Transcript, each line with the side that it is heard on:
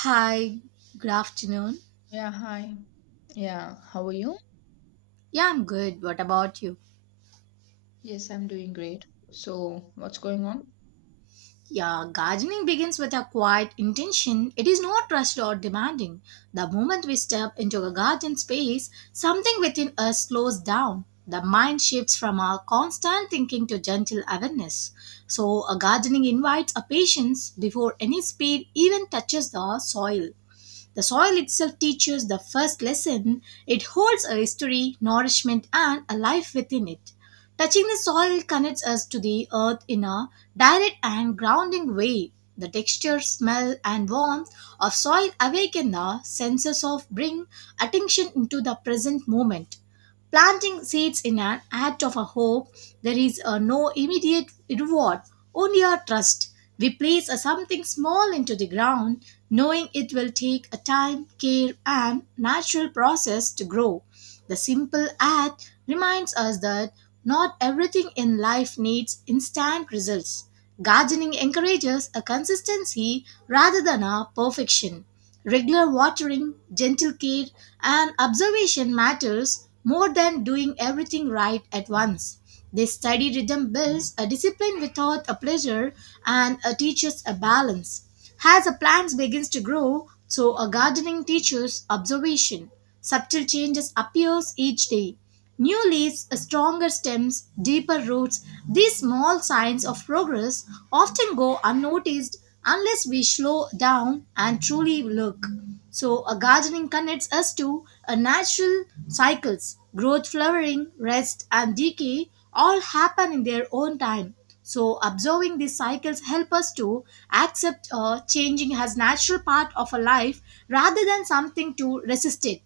right: Hi, good afternoon.
left: Yeah, hi. Yeah, how are you?
right: Yeah, I'm good. What about you?
left: Yes, I'm doing great. So, what's going on?
right: Yeah, gardening begins with a quiet intention. It is not rushed or demanding. The moment we step into a garden space, something within us slows down. The mind shifts from our constant thinking to gentle awareness. So, a gardening invites a patience before any speed even touches the soil. The soil itself teaches the first lesson. It holds a history, nourishment, and a life within it. Touching the soil connects us to the earth in a direct and grounding way. The texture, smell, and warmth of soil awaken the senses of bring attention into the present moment. Planting seeds in an act of a hope, there is no immediate reward, only our trust. We place a something small into the ground, knowing it will take a time, care, and natural process to grow. The simple act reminds us that not everything in life needs instant results. Gardening encourages a consistency rather than a perfection. Regular watering, gentle care, and observation matters more than doing everything right at once. This steady rhythm builds a discipline without a pleasure and teaches a balance. As a plant begins to grow, so a gardening teaches observation. Subtle changes appears each day. New leaves, stronger stems, deeper roots, these small signs of progress often go unnoticed unless we slow down and truly look. So, a gardening connects us to a natural cycles. Growth, flowering, rest, and decay all happen in their own time. So, observing these cycles help us to accept changing as natural part of a life rather than something to resist it.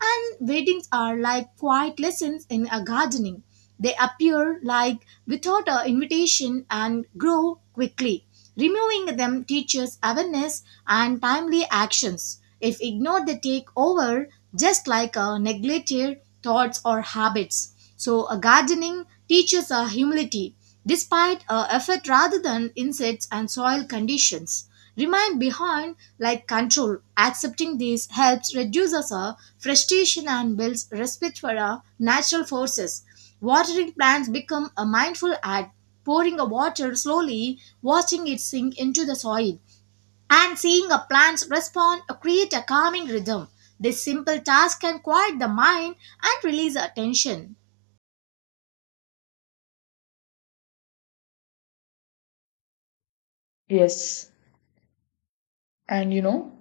right: And weddings are like quiet lessons in a gardening. They appear like without an invitation and grow quickly. Removing them teaches awareness and timely actions. If ignored, they take over just like a neglected thoughts or habits. So, a gardening teaches a humility despite a effort rather than insects and soil conditions remain behind like control. Accepting this helps reduces our frustration and builds respect for our natural forces. Watering plants become a mindful act, pouring a water slowly, watching it sink into the soil, and seeing a plant's respond create a calming rhythm. This simple task can quiet the mind and release attention.
left: Yes. And you know,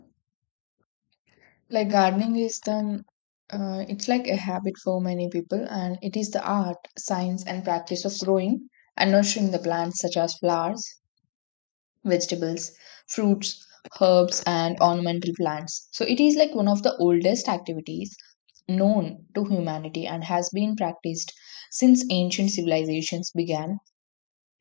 left: like gardening is it's like a habit for many people, and it is the art, science, and practice of growing and nurturing the plants such as flowers, vegetables, fruits, herbs, and ornamental plants. So, it is like one of the oldest activities known to humanity and has been practiced since ancient civilizations began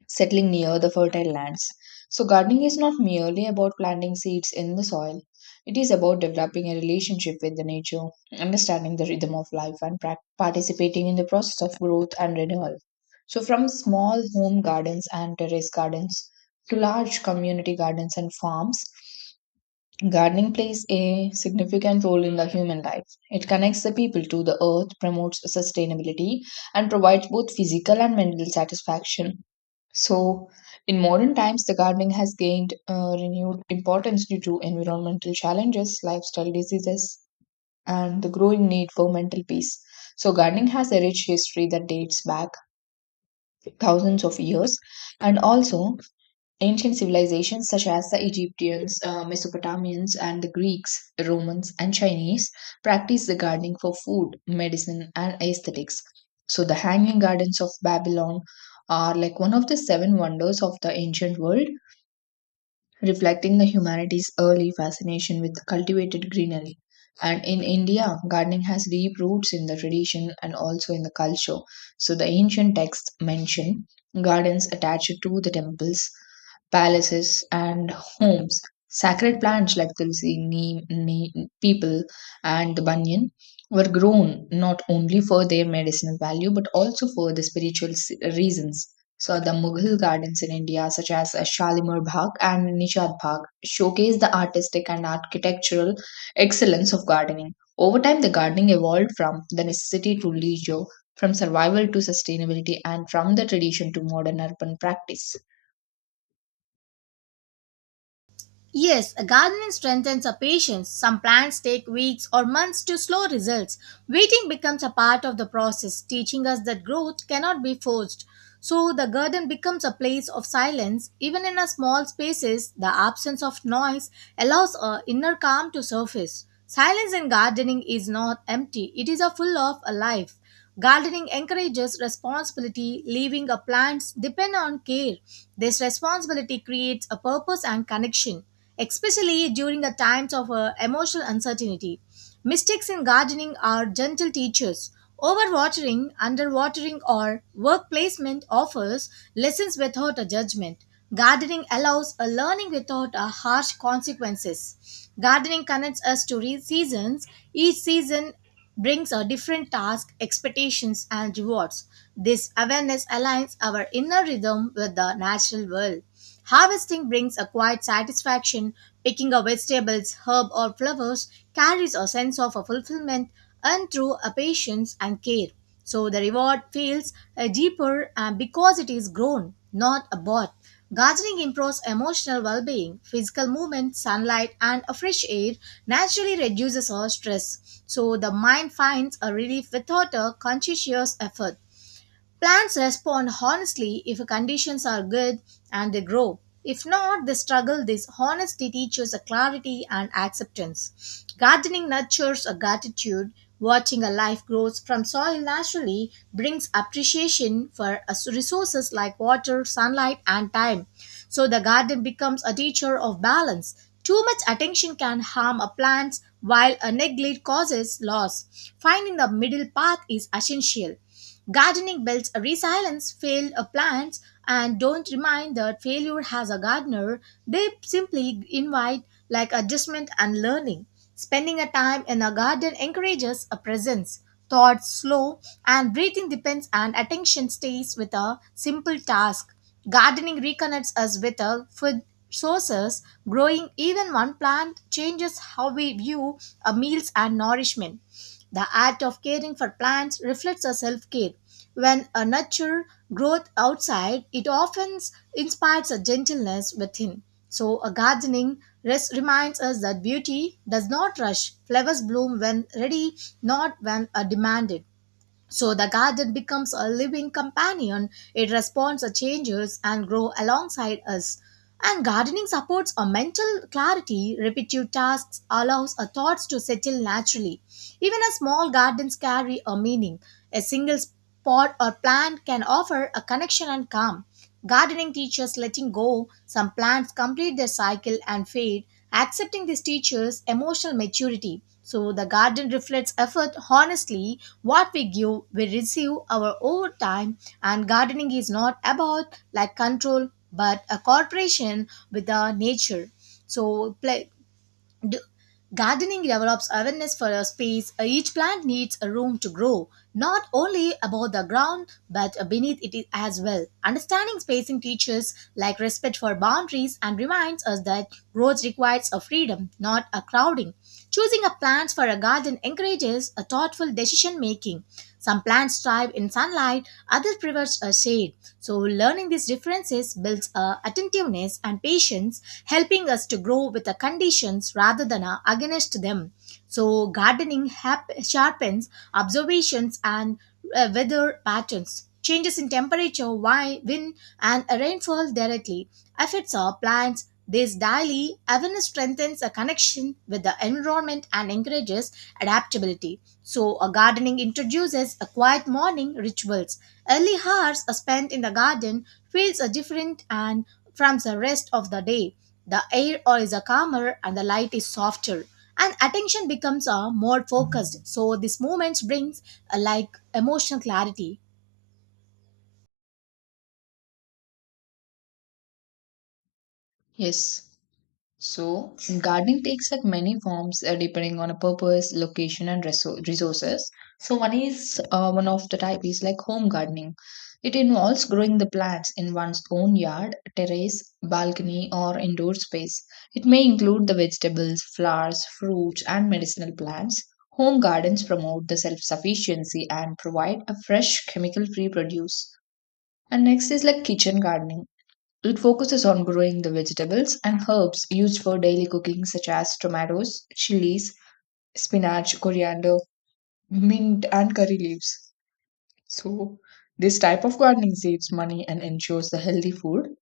left: settling near the fertile lands. So, gardening is not merely about planting seeds in the soil, it is about developing a relationship with the nature, understanding the rhythm of life, and participating in the process of growth and renewal. So, from small home gardens and terrace gardens to large community gardens and farms, gardening plays a significant role in the human life. It connects the people to the earth, promotes sustainability, and provides both physical and mental satisfaction. So, in modern times, the gardening has gained renewed importance due to environmental challenges, lifestyle diseases, and the growing need for mental peace. So, gardening has a rich history that dates back thousands of years, and also ancient civilizations such as the Egyptians, Mesopotamians, and the Greeks, Romans, and Chinese practiced the gardening for food, medicine, and aesthetics. So, the hanging gardens of Babylon are like one of the seven wonders of the ancient world, reflecting the humanity's early fascination with cultivated greenery. And in India, gardening has deep roots in the tradition and also in the culture. So the ancient texts mention gardens attached to the temples, palaces, and homes. Sacred plants like tulsi, neem, people, and the banyan were grown not only for their medicinal value but also for the reasons. So the Mughal gardens in India, such as Shalimar Bagh and Nishad Bagh, showcase the artistic and architectural excellence of gardening. Over time, the gardening evolved from the necessity to leisure, from survival to sustainability, and from the tradition to modern urban practice.
right: Yes, a gardening strengthens our patience. Some plants take weeks or months to slow results. Waiting becomes a part of the process, teaching us that growth cannot be forced. So the garden becomes a place of silence. Even in a small spaces, the absence of noise allows our inner calm to surface. Silence in gardening is not empty, it is a full of a life. Gardening encourages responsibility, leaving a plants depend on care. This responsibility creates a purpose and connection, especially during the times of emotional uncertainty. Mistakes in gardening are gentle teachers. Overwatering, underwatering, or work placement offers lessons without a judgment. Gardening allows a learning without a harsh consequences. Gardening connects us to seasons. Each season brings a different task, expectations, and rewards. This awareness aligns our inner rhythm with the natural world. Harvesting brings a quiet satisfaction. Picking up vegetables, herb, or flowers carries a sense of a fulfillment and through a patience and care. So the reward feels deeper because it is grown, not a bought. Gardening improves emotional well being. Physical movement, sunlight, and a fresh air naturally reduces our stress, so the mind finds a relief without a conscious effort. Plants respond honestly if conditions are good and they grow. If not, they struggle. This honesty teaches a clarity and acceptance. Gardening nurtures a gratitude. Watching a life grows from soil naturally brings appreciation for resources like water, sunlight, and time. So the garden becomes a teacher of balance. Too much attention can harm a plant, while a neglect causes loss. Finding the middle path is essential. Gardening builds a resilience, fail plants, and don't remind that failure has a gardener. They simply invite like adjustment and learning. Spending a time in a garden encourages a presence. Thoughts slow and breathing depends and attention stays with a simple task. Gardening reconnects us with our food sources. Growing even one plant changes how we view our meals and nourishment. The act of caring for plants reflects a self care. When a nurture growth outside, it often inspires a gentleness within. So, a gardening reminds us that beauty does not rush. Flowers bloom when ready, not when are demanded. So the garden becomes a living companion. It responds to changes and grows alongside us. And gardening supports a mental clarity. Repetitive tasks allows our thoughts to settle naturally. Even a small gardens carry a meaning. A single spot or plant can offer a connection and calm. Gardening teachers letting go some plants complete their cycle and fade, accepting this teacher's emotional maturity. So the garden reflects effort honestly. What we give, we receive our over time. And gardening is not about like control, but a cooperation with the nature. So pla- D- Gardening develops awareness for a space. Each plant needs a room to grow, not only above the ground but beneath it as well. Understanding spacing teaches like respect for boundaries and reminds us that growth requires a freedom, not a crowding. Choosing a plant for a garden encourages a thoughtful decision making. Some plants thrive in sunlight, others prefer a shade. So, learning these differences builds attentiveness and patience, helping us to grow with the conditions rather than against them. So, gardening sharpens observations and weather patterns. Changes in temperature, wind, and rainfall directly affects our plants. This daily awareness strengthens a connection with the environment and encourages adaptability. So, a gardening introduces a quiet morning rituals. Early hours spent in the garden feels a different and from the rest of the day. The air is a calmer and the light is softer and attention becomes a more focused. So these moments brings a like emotional clarity.
left: Yes. So, gardening takes like many forms depending on a purpose, location, and resources. So, one of the type is like home gardening. It involves growing the plants in one's own yard, terrace, balcony, or indoor space. It may include the vegetables, flowers, fruits, and medicinal plants. Home gardens promote the self sufficiency and provide a fresh, chemical free produce. And next is like kitchen gardening. It focuses on growing the vegetables and herbs used for daily cooking, such as tomatoes, chilies, spinach, coriander, mint, and curry leaves. So, this type of gardening saves money and ensures the healthy food.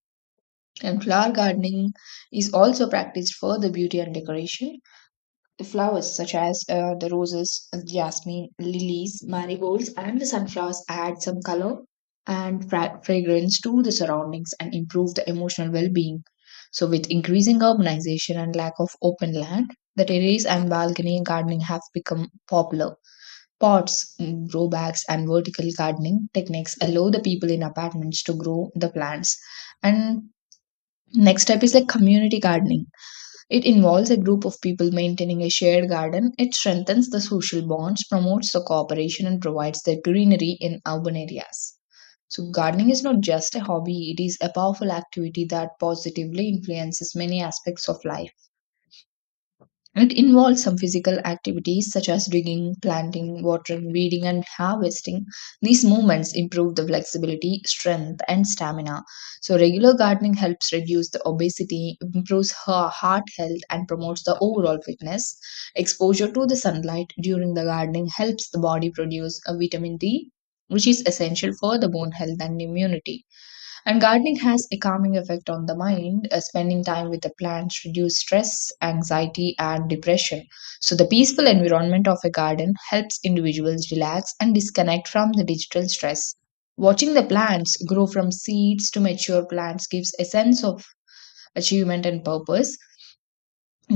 left: And flower gardening is also practiced for the beauty and decoration. The flowers, such as the roses, jasmine, lilies, marigolds, and the sunflowers, add some color and fragrance to the surroundings and improve the emotional well being. So, with increasing urbanization and lack of open land, the terrace and balcony gardening have become popular. Pots, grow bags, and vertical gardening techniques allow the people in apartments to grow the plants. And next step is like community gardening. It involves a group of people maintaining a shared garden. It strengthens the social bonds, promotes the cooperation, and provides the greenery in urban areas. So, gardening is not just a hobby, it is a powerful activity that positively influences many aspects of life. It involves some physical activities such as digging, planting, watering, weeding, and harvesting. These movements improve the flexibility, strength, and stamina. So, regular gardening helps reduce the obesity, improves her heart health, and promotes the overall fitness. Exposure to the sunlight during the gardening helps the body produce a vitamin D, which is essential for the bone health and immunity. And gardening has a calming effect on the mind. Spending time with the plants reduce stress, anxiety, and depression. So the peaceful environment of a garden helps individuals relax and disconnect from the digital stress. Watching the plants grow from seeds to mature plants gives a sense of achievement and purpose.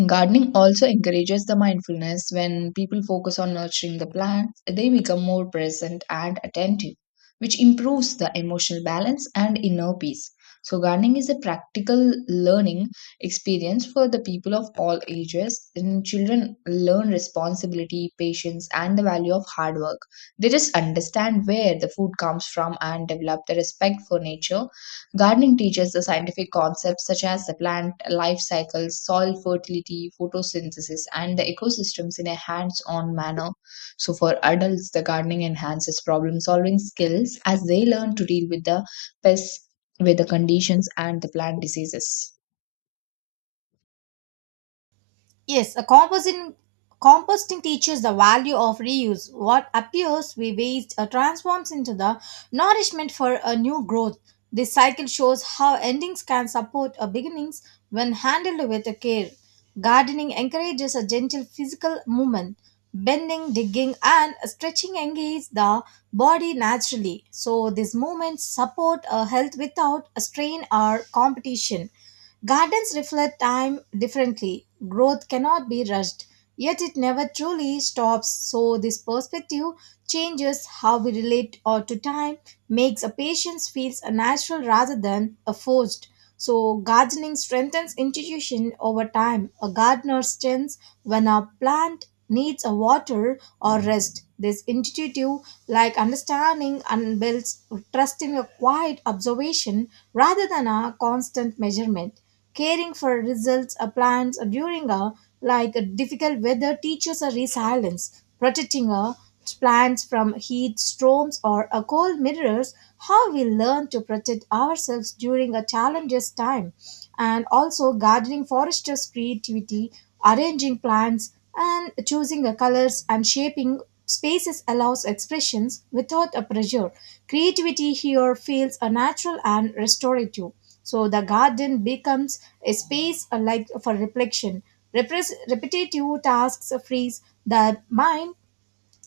left: Gardening also encourages the mindfulness. When people focus on nurturing the plants, they become more present and attentive, which improves the emotional balance and inner peace. So, gardening is a practical learning experience for the people of all ages, and children learn responsibility, patience, and the value of hard work. They just understand where the food comes from and develop the respect for nature. Gardening teaches the scientific concepts such as the plant life cycle, soil fertility, photosynthesis, and the ecosystems in a hands on manner. So, for adults, the gardening enhances problem solving skills as they learn to deal with the pests, weather conditions, and the plant diseases.
right: Yes, a composting composting teaches the value of reuse. What appears we waste transforms into the nourishment for a new growth. This cycle shows how endings can support a beginnings when handled with care. Gardening encourages a gentle physical movement. Bending, digging, and stretching engage the body naturally. So, these movements support a health without a strain or competition. Gardens reflect time differently. Growth cannot be rushed, yet it never truly stops. So, this perspective changes how we relate or to time, makes a patience feels a natural rather than a forced. So, gardening strengthens institution over time. A gardener strengthens when a plant needs a water or rest. This intuitive like understanding and builds trust in your quiet observation rather than a constant measurement caring for results or plans during a like a difficult weather teaches a resilience protecting a plants from heat storms or a cold mirrors how we learn to protect ourselves during a challenges time and also gardening foresters creativity arranging plants and choosing the colors and shaping spaces allows expressions without a pressure. Creativity here feels a natural and restorative. So the garden becomes a space like for reflection. Repetitive tasks frees the mind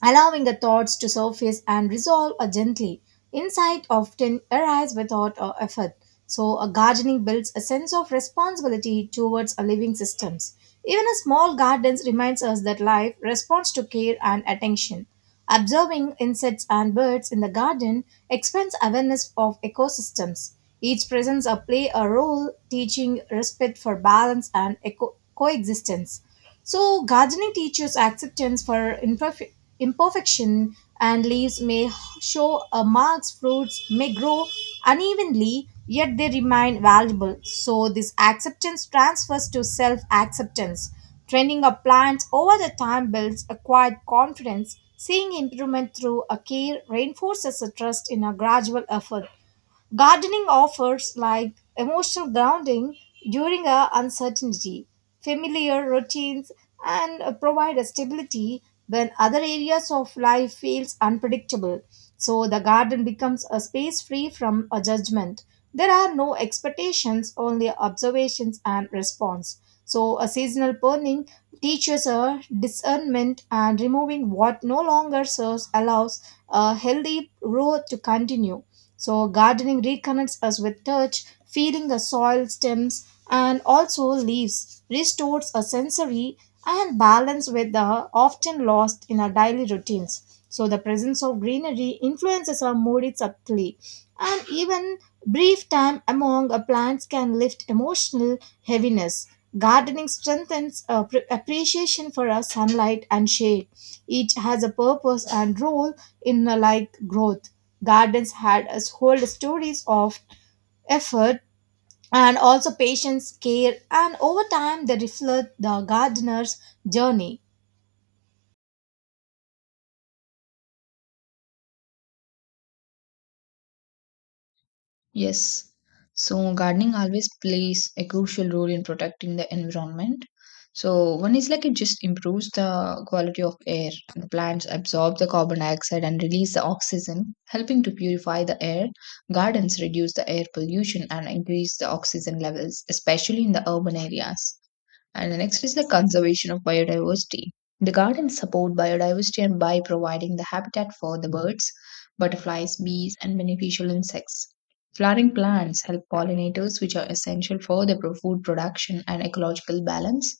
right: allowing the thoughts to surface and resolve gently. Insight often arrives without effort. So, a gardening builds a sense of responsibility towards our living systems. Even a small garden reminds us that life responds to care and attention. Observing insects and birds in the garden expands awareness of ecosystems. Each presence a play a role, teaching respect for balance and coexistence. So, gardening teaches acceptance for imperfection, and leaves may show marks, fruits may grow unevenly, yet they remain valuable. So, this acceptance transfers to self acceptance. Training a plant over the time builds acquired confidence. Seeing improvement through a care reinforces a trust in a gradual effort. Gardening offers like emotional grounding during a uncertainty, familiar routines, and provide a stability when other areas of life feels unpredictable. So the garden becomes a space free from a judgment. There are no expectations, only observations and response. So, a seasonal burning teaches a discernment and removing what no longer serves allows a healthy growth to continue. So, gardening reconnects us with touch, feeling the soil, stems, and also leaves, restores a sensory and balance with the often lost in our daily routines. So the presence of greenery influences our mood subtly, and even brief time among our plants can lift emotional heaviness. Gardening strengthens our appreciation for our sunlight and shade. Each has a purpose and role in a like growth. Gardens had us hold stories of effort and also patience, care, and over time they reflect the gardener's journey.
left: Yes. So gardening always plays a crucial role in protecting the environment. So one is like it just improves the quality of air. The plants absorb the carbon dioxide and release the oxygen, helping to purify the air. Gardens reduce the air pollution and increase the oxygen levels, especially in the urban areas. And the next is the conservation of biodiversity. The gardens support biodiversity and by providing the habitat for the birds, butterflies, bees, and beneficial insects. Flowering plants help pollinators, which are essential for the food production and ecological balance.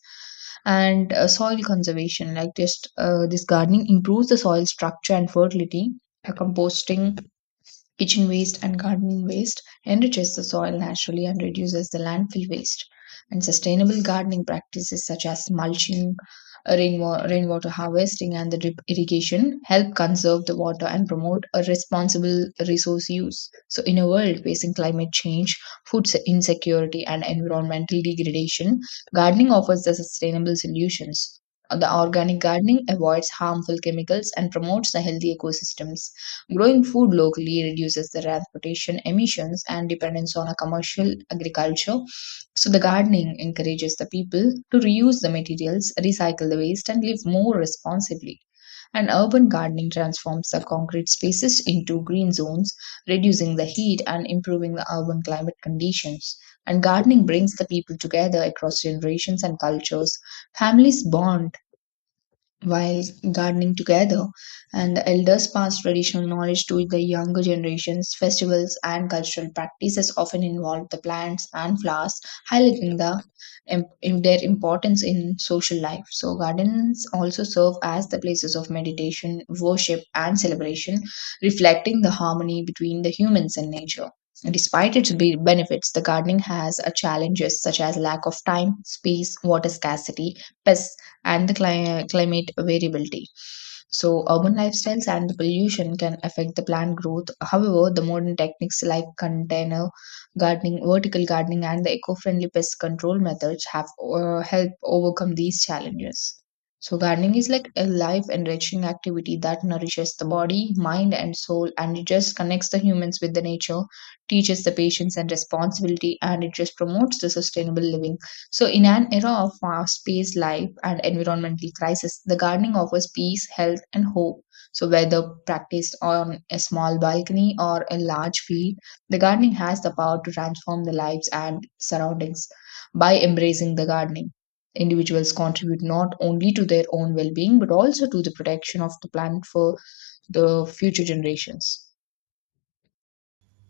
left: And soil conservation, like just this gardening improves the soil structure and fertility. Composting kitchen waste and gardening waste enriches the soil naturally and reduces the landfill waste. And sustainable gardening practices such as mulching, rainwater harvesting, and the drip irrigation help conserve the water and promote a responsible resource use. So, in a world facing climate change, insecurity, and environmental degradation, gardening offers the sustainable solutions. The organic gardening avoids harmful chemicals and promotes the healthy ecosystems. Growing food locally reduces the transportation emissions and dependence on a commercial agriculture. So the gardening encourages the people to reuse the materials, recycle the waste, and live more responsibly. And urban gardening transforms the concrete spaces into green zones, reducing the heat and improving the urban climate conditions. And gardening brings the people together across generations and cultures. Families bond while gardening together, and the elders pass traditional knowledge to the younger generations. Festivals and cultural practices often involve the plants and flowers, highlighting the their importance in social life. So, gardens also serve as the places of meditation, worship, and celebration, reflecting the harmony between the humans and nature. Despite its benefits, the gardening has challenges such as lack of time, space, water scarcity, pests, and the climate variability. So, urban lifestyles and the pollution can affect the plant growth. However, the modern techniques like container gardening, vertical gardening, and the eco friendly pest control methods have helped overcome these challenges. So, gardening is like a life enriching activity that nourishes the body, mind, and soul, and it just connects the humans with the nature, teaches the patience and responsibility, and it just promotes the sustainable living. So, in an era of fast paced life and environmental crisis, the gardening offers peace, health, and hope. So, whether practiced on a small balcony or a large field, the gardening has the power to transform the lives and surroundings. By embracing the gardening, individuals contribute not only to their own well being but also to the protection of the planet for the future generations.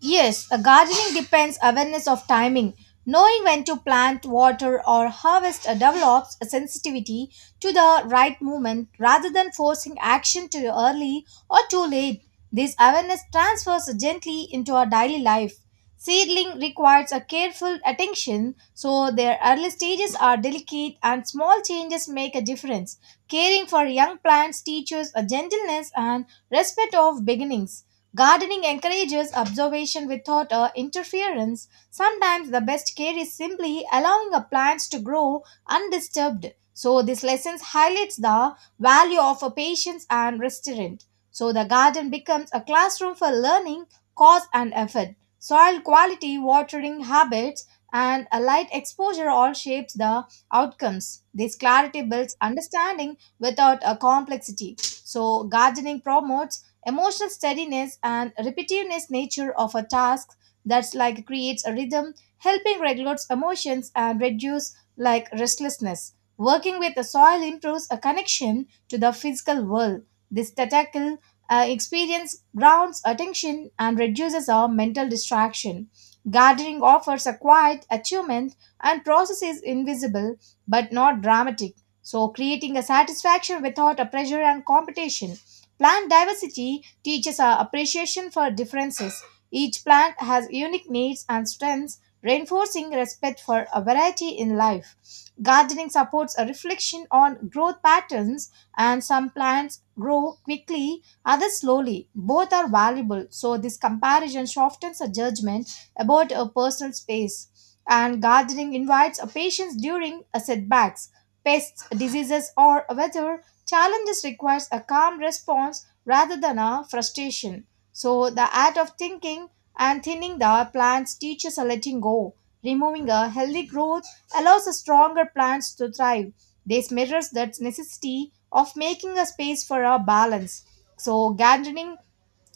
right: Yes, a gardening depends awareness of timing. Knowing when to plant, water, or harvest develops a sensitivity to the right moment rather than forcing action too early or too late. This awareness transfers gently into our daily life. Seedling requires a careful attention, so their early stages are delicate and small changes make a difference. Caring for young plants teaches a gentleness and respect of beginnings. Gardening encourages observation without interference. Sometimes the best care is simply allowing a plant to grow undisturbed. So this lesson highlights the value of a patience and restraint. So the garden becomes a classroom for learning, cause and effort. Soil quality, watering habits, and a light exposure all shapes the outcomes. This clarity builds understanding without a complexity. So gardening promotes emotional steadiness and repetitiveness nature of a task that's like creates a rhythm, helping regulate emotions and reduce like restlessness. Working with the soil improves a connection to the physical world. This tactile experience grounds attention and reduces our mental distraction. Gardening offers a quiet achievement and process is invisible but not dramatic. So, creating a satisfaction without a pressure and competition. Plant diversity teaches our appreciation for differences. Each plant has unique needs and strengths, reinforcing respect for a variety in life. Gardening supports a reflection on growth patterns, and some plants grow quickly, others slowly. Both are valuable, so this comparison softens a judgment about a personal space. And gardening invites a patience during a setbacks, pests, diseases, or weather challenges requires a calm response rather than a frustration. So the art of thinking and thinning the plants teaches a letting go. Removing a healthy growth allows a stronger plants to thrive. This mirrors that necessity of making a space for a balance. So gardening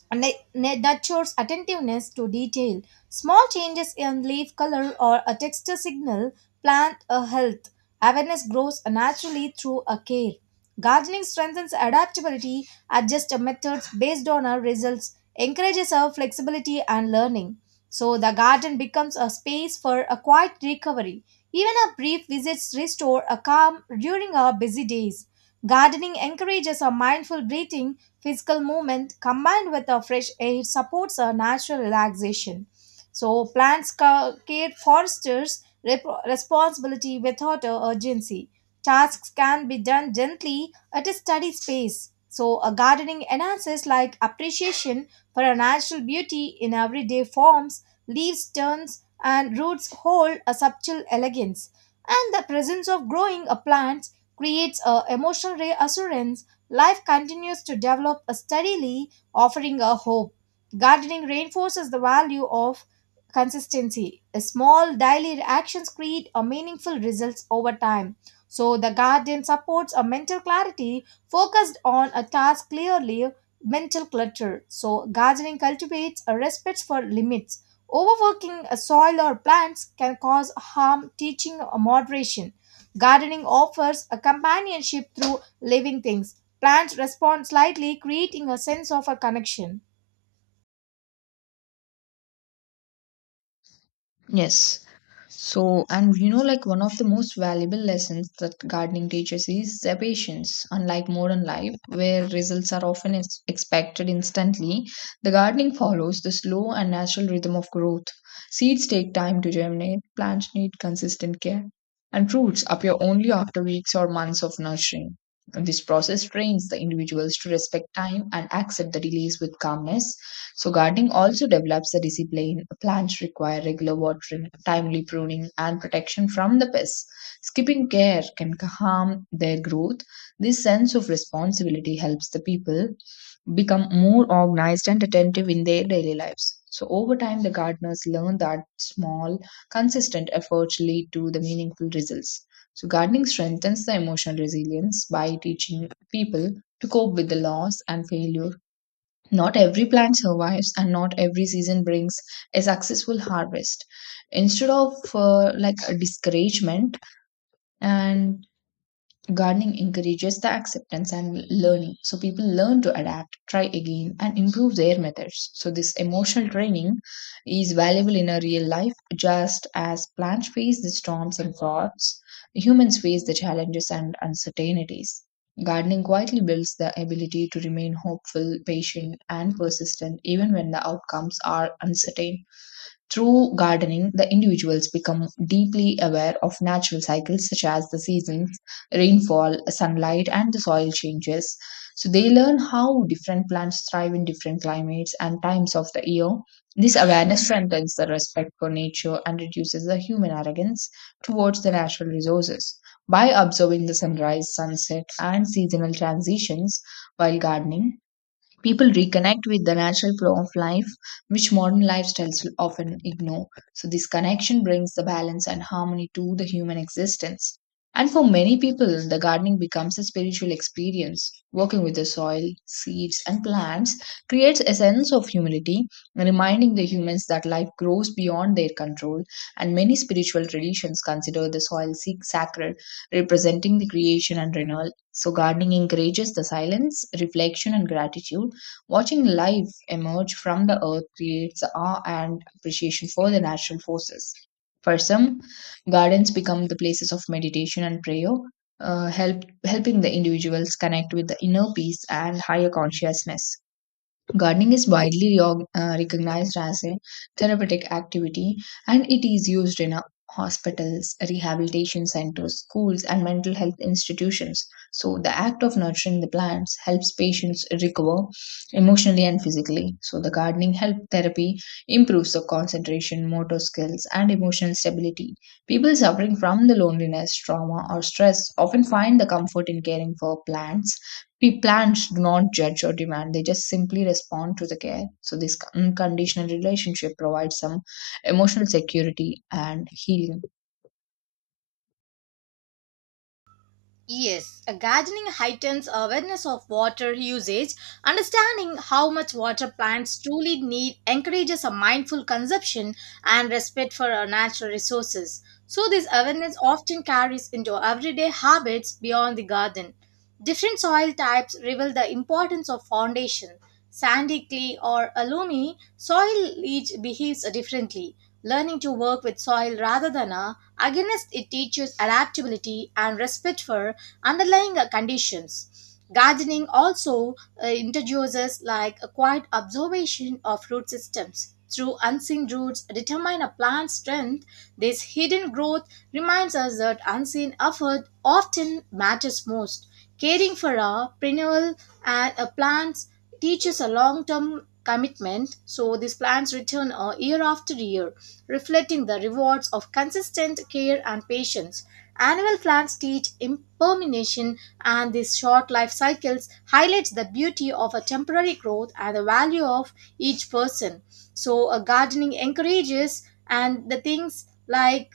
right: and that shows attentiveness to detail. Small changes in leaf color or a texture signal plant a health. Awareness grows naturally through a care. Gardening strengthens adaptability, adjusts methods based on our results, encourages our flexibility and learning. So the garden becomes a space for a quiet recovery. Even our brief visits restore a calm during our busy days. Gardening encourages a mindful breathing. Physical movement combined with a fresh air supports a natural relaxation. So plants care fosters responsibility without a urgency. Tasks can be done gently at a study space. So a gardening enhances like appreciation for a natural beauty in everyday forms, leaves turns and roots hold a subtle elegance. And the presence of growing a plant creates a emotional reassurance. Life continues to develop steadily, offering a hope. Gardening reinforces the value of consistency. Small daily actions create a meaningful results over time. So the garden supports a mental clarity focused on a task clearly mental clutter. So gardening cultivates a respect for limits. Overworking a soil or plants can cause harm, teaching a moderation. Gardening offers a companionship through living things. Plants respond slightly, creating a sense of a connection.
left: Yes. So, and you know, like one of the most valuable lessons that gardening teaches is the patience. Unlike modern life, where results are often expected instantly, the gardening follows the slow and natural rhythm of growth. Seeds take time to germinate, plants need consistent care, and fruits appear only after weeks or months of nurturing. This process trains the individuals to respect time and accept the delays with calmness, so, gardening also develops a discipline. Plants require regular watering, timely pruning, and protection from the pests. Skipping care can harm their growth. This sense of responsibility helps the people become more organized and attentive in their daily lives. So, over time, the gardeners learn that small, consistent efforts lead to the meaningful results. So, gardening strengthens the emotional resilience by teaching people to cope with the loss and failure. Not every plant survives, and not every season brings a successful harvest. Instead of like a discouragement, and gardening encourages the acceptance and learning. So people learn to adapt, try again, and improve their methods. So this emotional training is valuable in a real life, just as plants face the storms and floods, humans face the challenges and uncertainties. Gardening quietly builds the ability to remain hopeful, patient, and persistent even when the outcomes are uncertain. Through gardening, the individuals become deeply aware of natural cycles such as the seasons, rainfall, sunlight, and the soil changes. So they learn how different plants thrive in different climates and times of the year. This awareness strengthens the respect for nature and reduces the human arrogance towards the natural resources. By observing the sunrise, sunset, and seasonal transitions while gardening, people reconnect with the natural flow of life, which modern lifestyles often ignore. So, this connection brings the balance and harmony to the human existence. And for many people, the gardening becomes a spiritual experience. Working with the soil, seeds, and plants creates a sense of humility, reminding the humans that life grows beyond their control. And many spiritual traditions consider the soil sacred, representing the creation and renewal. So, gardening encourages the silence, reflection, and gratitude. Watching life emerge from the earth creates awe and appreciation for the natural forces. For some, gardens become the places of meditation and prayer, helping the individuals connect with the inner peace and higher consciousness. Gardening is widely recognized as a therapeutic activity, and it is used in hospitals, rehabilitation centers, schools, and mental health institutions. So, the act of nurturing the plants helps patients recover emotionally and physically. So, the gardening help therapy improves the concentration, motor skills, and emotional stability. People suffering from the loneliness, trauma, or stress often find the comfort in caring for plants. We plants do not judge or demand, they just simply respond to the care. So, this unconditional relationship provides some emotional security and healing.
right: Yes, a gardening heightens awareness of water usage. Understanding how much water plants truly need encourages a mindful consumption and respect for our natural resources. So, this awareness often carries into everyday habits beyond the garden. Different soil types reveal the importance of foundation. Sandy, clay, or alumni soil each behaves differently. Learning to work with soil rather than a against it teaches adaptability and respect for underlying conditions. Gardening also introduces like a quiet observation of root systems. Through unseen roots determine a plant's strength, this hidden growth reminds us that unseen effort often matters most. Caring for a perennial and a plants teaches a long-term commitment, so these plants return year after year, reflecting the rewards of consistent care and patience. Annual plants teach impermanence, and these short life cycles highlights the beauty of a temporary growth and the value of each person. So, a gardening encourages and the things like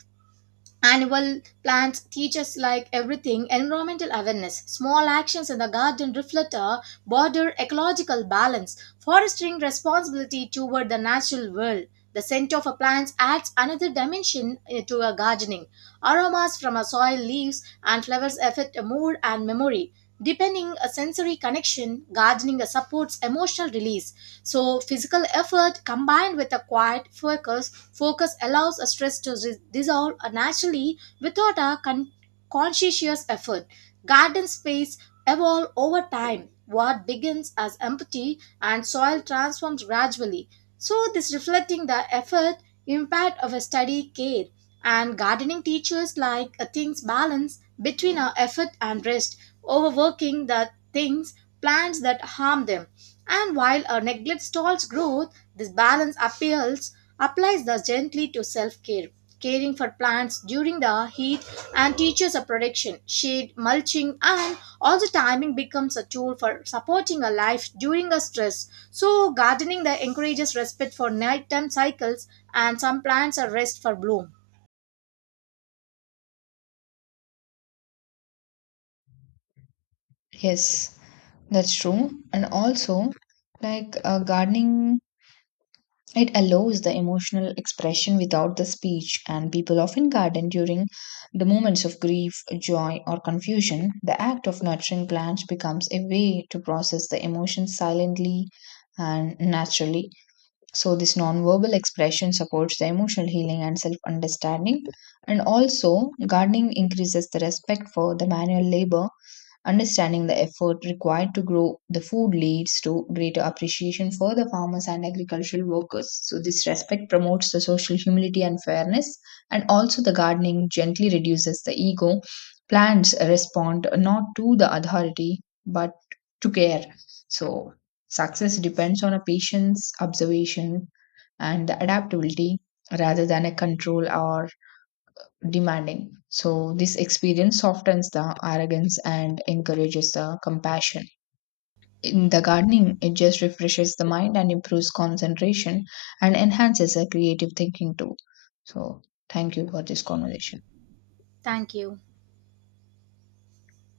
right: annual plants teach us like everything environmental awareness. Small actions in the garden reflect a broader ecological balance, fostering responsibility toward the natural world. The scent of a plant adds another dimension to a gardening. Aromas from a soil, leaves, and flowers affect a mood and memory. Deepening a sensory connection, gardening supports emotional release. So, physical effort combined with a quiet focus focus allows a stress to dissolve naturally without a conscious effort. Garden space evolve over time. What begins as empty and soil transforms gradually. So this reflecting the effort, impact of a steady care. And gardening teaches like a things balance between our effort and rest. Overworking the things plants that harm them. And while a neglect stalls growth, this balance appeals applies thus gently to self-care. Caring for plants during the heat and teaches a protection, shade, mulching, and also timing becomes a tool for supporting a life during a stress. So gardening that encourages respect for nighttime cycles and some plants are rest for bloom.
left: Yes, that's true. And also, like gardening, it allows the emotional expression without the speech, and people often garden during the moments of grief, joy, or confusion. The act of nurturing plants becomes a way to process the emotions silently and naturally. So, this non-verbal expression supports the emotional healing and self understanding, and also gardening increases the respect for the manual labor. Understanding the effort required to grow the food leads to greater appreciation for the farmers and agricultural workers. So, this respect promotes the social humility and fairness, and also the gardening gently reduces the ego. Plants respond not to the authority but to care. So, success depends on a patient's observation and the adaptability rather than a control or demanding. So, this experience softens the arrogance and encourages the compassion. In the gardening, it just refreshes the mind and improves concentration and enhances the creative thinking too. So, thank you for this conversation.
right: Thank you.